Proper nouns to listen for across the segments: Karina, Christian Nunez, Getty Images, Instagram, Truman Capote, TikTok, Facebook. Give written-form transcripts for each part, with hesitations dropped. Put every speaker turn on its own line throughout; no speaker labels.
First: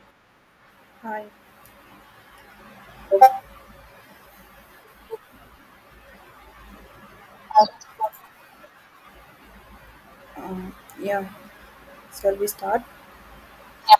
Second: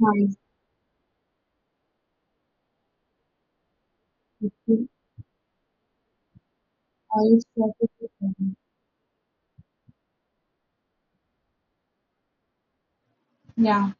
I
Hi.
I started to think.
Um, yeah. Shall we start?
Yeah,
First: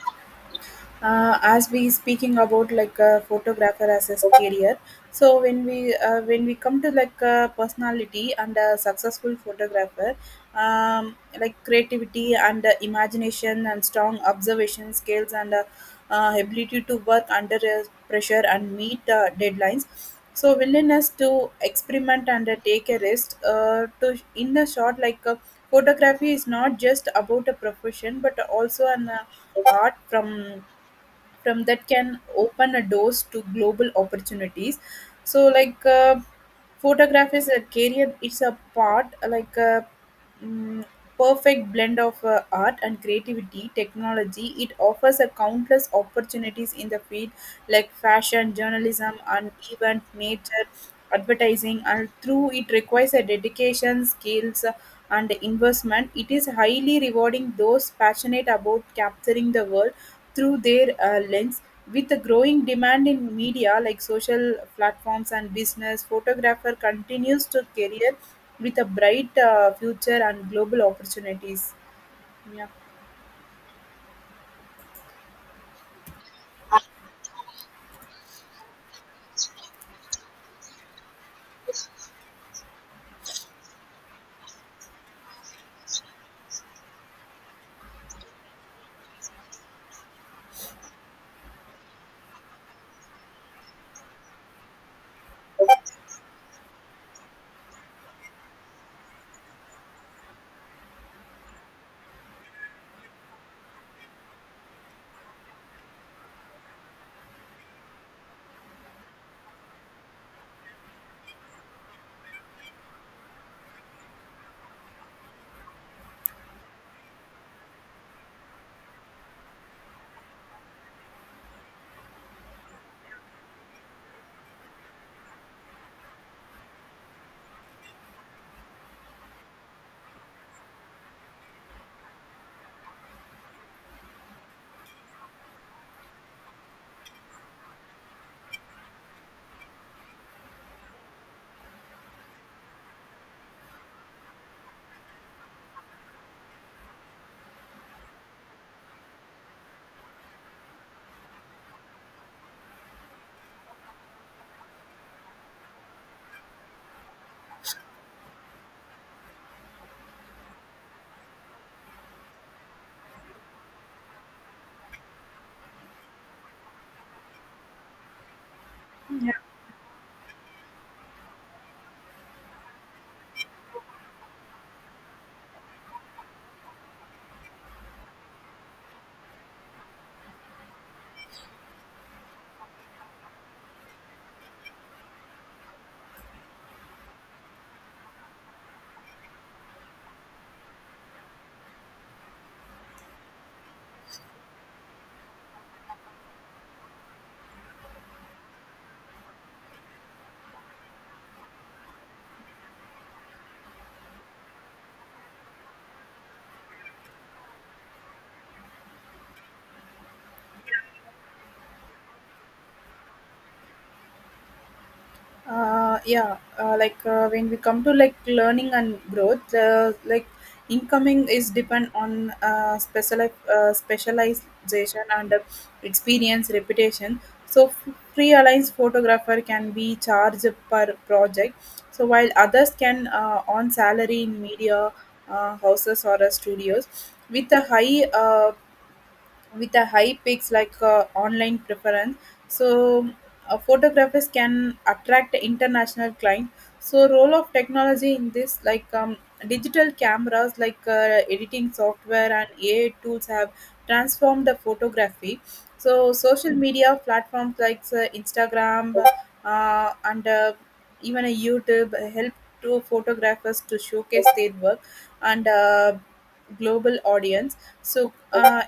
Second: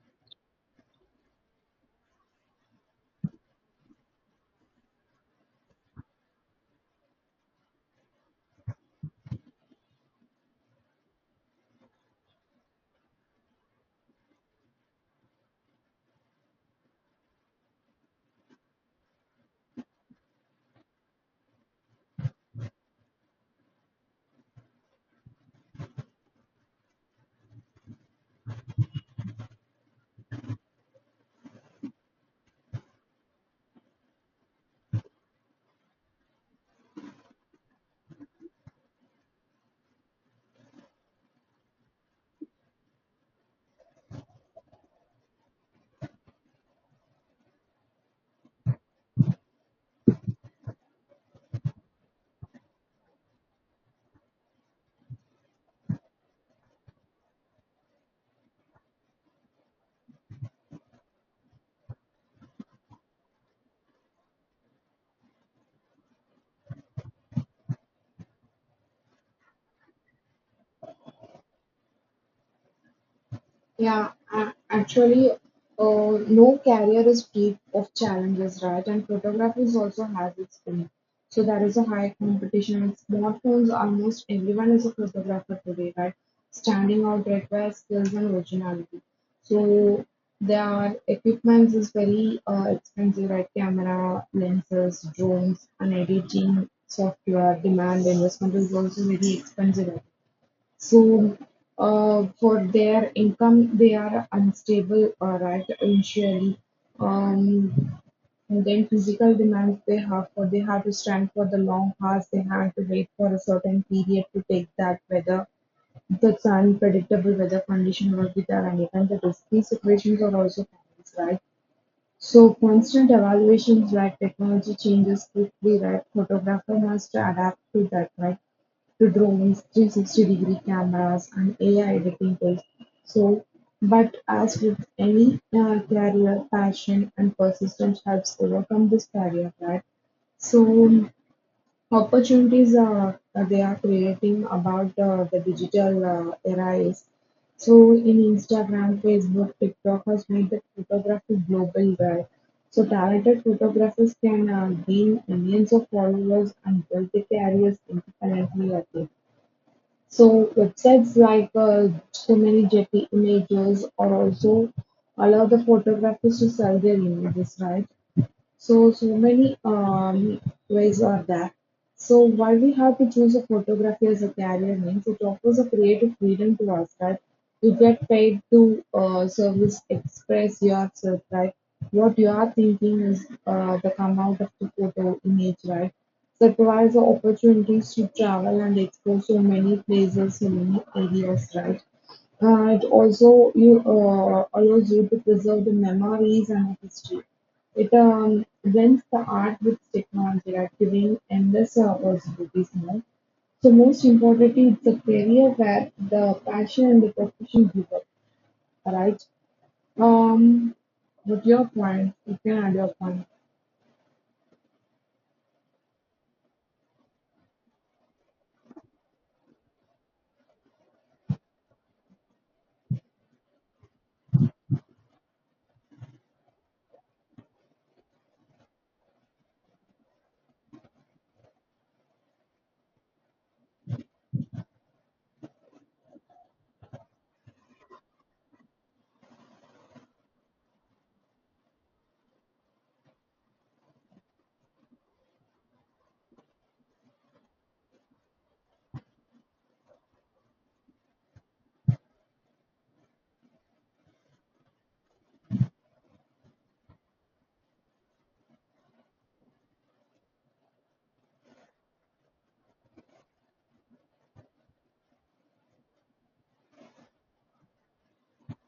As we speaking about like a photographer as his career, so when we come to like a personality and a successful photographer, um, like creativity and imagination and strong observation skills and ability to work under pressure and meet deadlines, so willingness to experiment and take a risk to in the short like photography is not just about a profession but also an art from that can open a doors to global opportunities. So like photograph is a career, it's a part like a mm, perfect blend of art and creativity technology. It offers a countless opportunities in the field like fashion, journalism, and event, nature, advertising, and through it requires a dedication skills and investment. It is highly rewarding those passionate about capturing the world through their lens. With the growing demand in media like social platforms and business, photographer continues to career with a bright future and global opportunities. Yeah.
yeah. Actually, no career is free of challenges, right? And photography also has its own. So there is a high competition on smartphones. Almost everyone is a photographer today, right? Standing out requires skills and originality. So their equipment is very expensive, right? Camera, lenses, drones, and editing software demand investment is also very expensive, right? So, for their income, they are unstable, right, initially. Um, and then physical demands they have for they have to stand for the long hours, they have to wait for a certain period to take that weather, the unpredictable weather condition will be there, and even the risky situations are also families, right? So constant evaluations like technology changes quickly, right? Photographer has to adapt to that, right? To drones, 360-degree cameras, and AI editing tools. So, but as with any career, passion and persistence helps overcome this barrier, right? So opportunities they are creating about the digital era is, so in Instagram, Facebook, TikTok has made the photography global, right? So talented photographers can gain millions of followers and build their careers independently. Okay. So websites like so many Getty images or also allow the photographers to sell their images, right? So, so many ways are there. So, why we have to choose a photography as a career means it offers a creative freedom to us, right? You get paid to service, express yourself, right? What you are thinking is the come out of the photo image, right? So, it provides the opportunities to travel and explore so many places, so many areas, right? It also you allows you to preserve the memories and the history. It blends the art with technology, like giving endless possibilities now. So most importantly, it's a career where the passion and the profession give up. All right. Um, but your point, you can add your point.
Yeah like when we come to like learning and growth, like incoming is depend on specialization and experience, reputation. So freelance photographer can be charged per project, so while others can on salary in media houses or studios with a high peaks like online preference. So photographers can attract international client. So role of technology in this like digital cameras, like editing software and ai tools, have transformed the photography. So social media platforms like instagram and even a youtube help to photographers to showcase their work and global audience. So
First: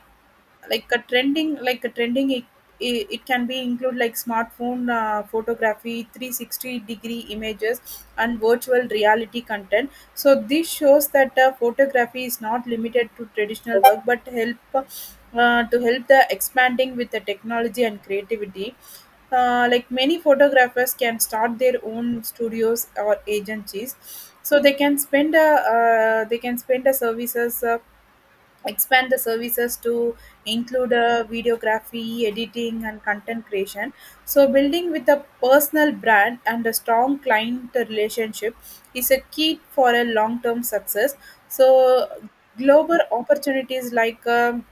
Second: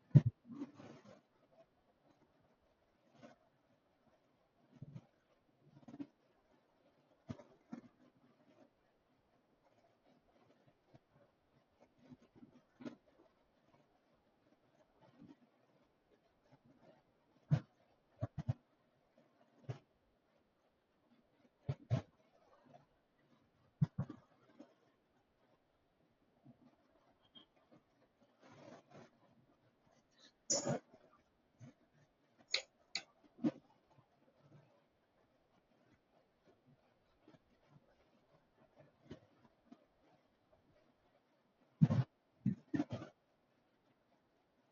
like a trending, it can be include like smartphone photography, 360-degree images and virtual reality content. So this shows that photography is not limited to traditional work but help to help the expanding with the technology and creativity. Like many photographers can start their own studios or agencies, so they can spend a services, expand the services to include videography, editing, and content creation. So building with a personal brand and a strong client relationship is a key for a long term success. So global opportunities like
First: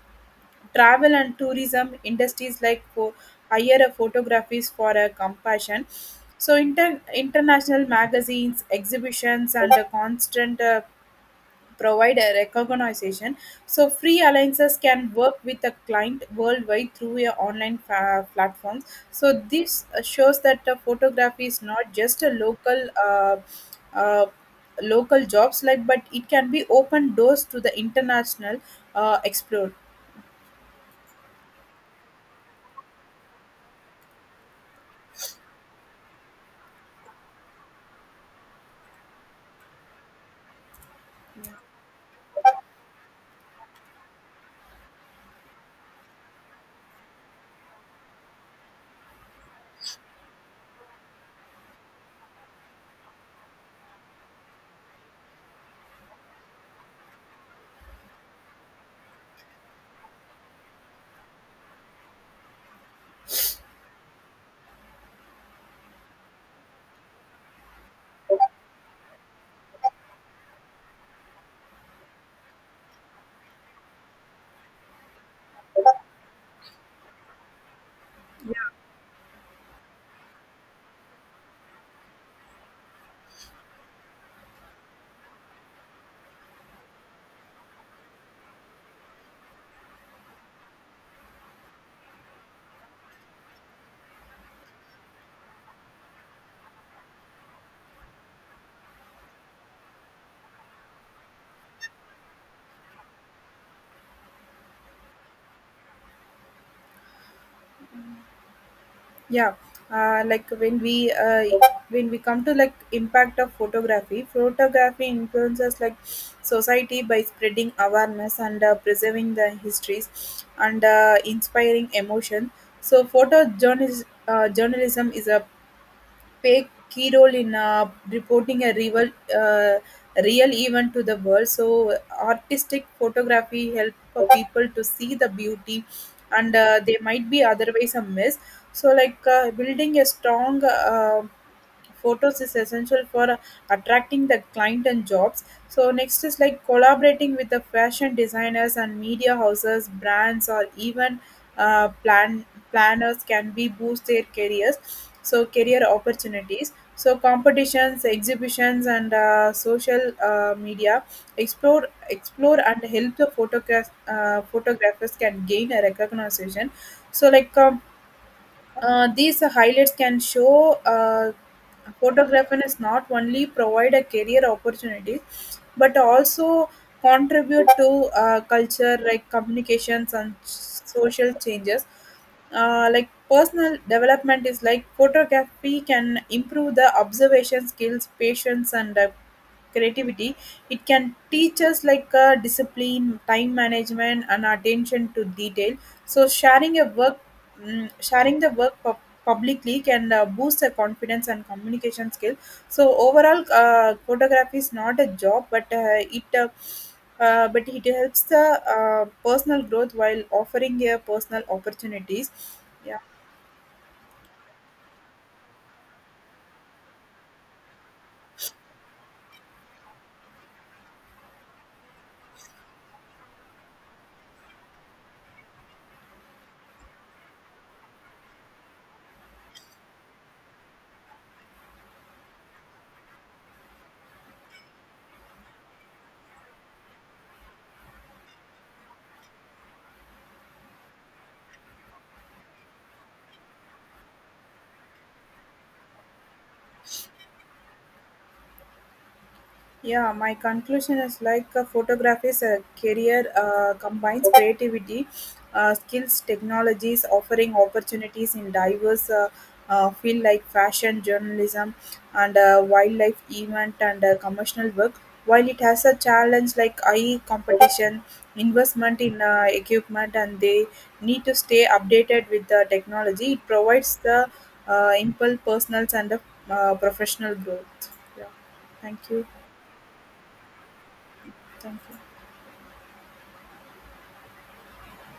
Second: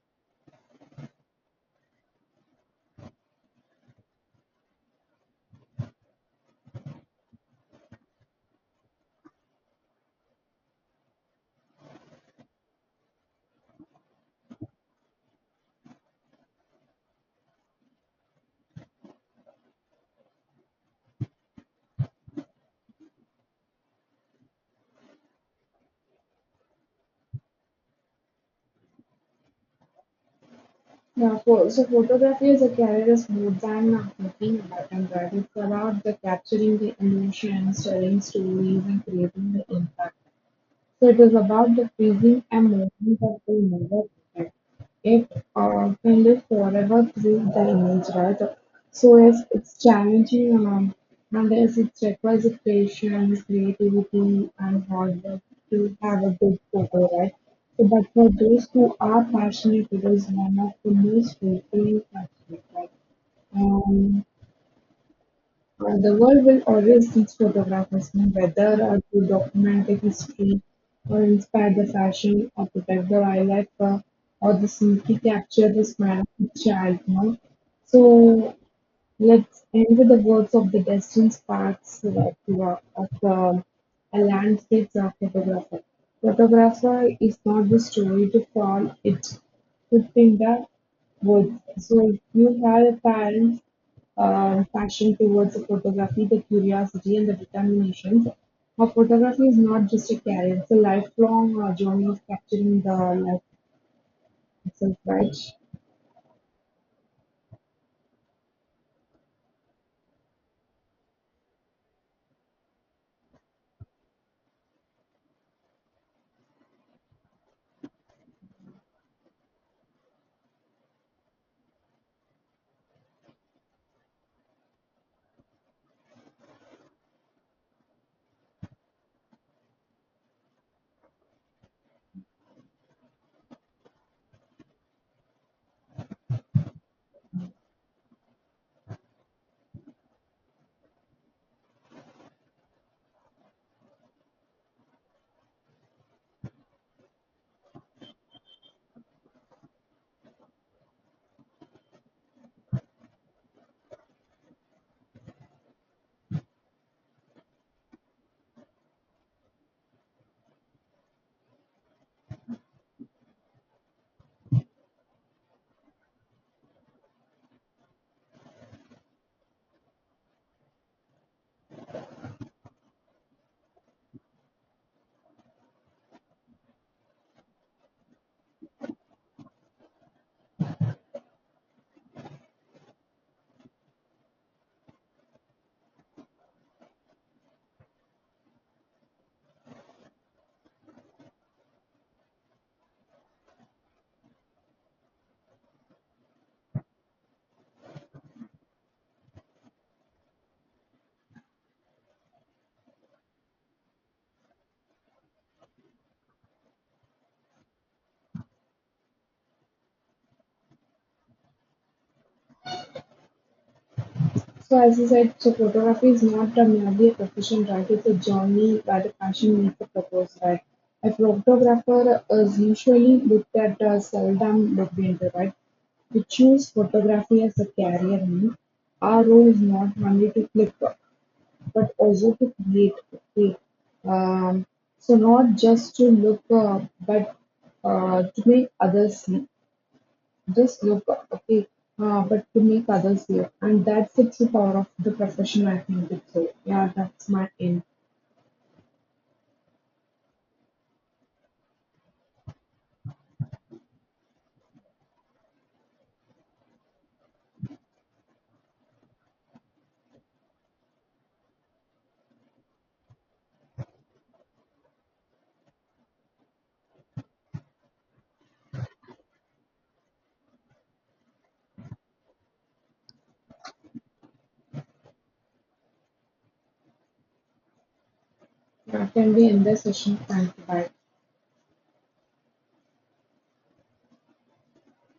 travel and tourism industries like for hire a photographies for a compassion. So international magazines, exhibitions, and a constant provide a recognition. So free alliances can work with a client worldwide through your online platforms. So this shows that photography is not just a local uh, local jobs like, but it can be open doors to the international explore.
Yeah, for, so photography as a career is more than looking back and that it's about the capturing the emotions, telling stories, and creating the impact. So it is about the freezing and movement that will never end. It can live forever through the image, right? So yes, it's challenging, and yes, it requires a patience, creativity and hard work to have a good photo, right? So, but for those who are passionate, it is one of the most fulfilling aspects, right? Um, The world will always seek photographers who whether are to document the history or inspire the fashion or protect the wildlife or the simply capture the smile of the child, you know. So let's end with the words of the destined sparks of, of a landscape photographer. Photographer is not the story to fall, it could in the woods. So if you have a parent passion towards the photography, the curiosity, and the determination. Now, photography is not just a career, it's a lifelong journey of capturing the life itself, right?
yeah like when we come to like impact of photography, influences like society by spreading awareness and preserving the histories and inspiring emotion. So photojournalism, journalism is a play key role in reporting a uh, real event to the world. So artistic photography help for people to see the beauty, and they might be otherwise a miss. So like building a strong. Photos is essential for attracting the client and jobs. So next is like collaborating with the fashion designers and media houses, brands, or even uh, plan planners can be boost their careers. So career opportunities, so competitions, exhibitions, and social media explore and help the photographers can gain a recognition. So like these highlights can show photography is not only provide a career opportunity but also contribute to culture like communications and social changes. Like personal development is like photography can improve the observation skills, patience, and creativity. It can teach us like discipline, time management, and attention to detail. So sharing the work publicly can boost the confidence and communication skill. So overall, photography is not a job, but it helps the uh, personal growth while offering a personal opportunities. Yeah.
So, as you said, so photography is not a merely a profession, right? It's a journey where the passion meets the purpose, right? A photographer is usually looked at as seldom breadwinner, right? We choose photography as a career, no? Our role is not only to click but also to create. Okay, um, so not just to look, but to make others see. Just look, okay, but to make others see. And that's the true power of the profession. I think it's so. Yeah, that's my end.
Yeah, my conclusion is like photography is a career combines creativity, skills, technologies, offering opportunities in diverse field like fashion, journalism, and wildlife, event, and commercial work. While it has a challenge like high competition, investment in equipment, and they need to stay updated with the technology, it provides the impulse, personal, and professional growth. Yeah, thank
Yeah,
you
can we end the session? Thank you. Bye.
thank you.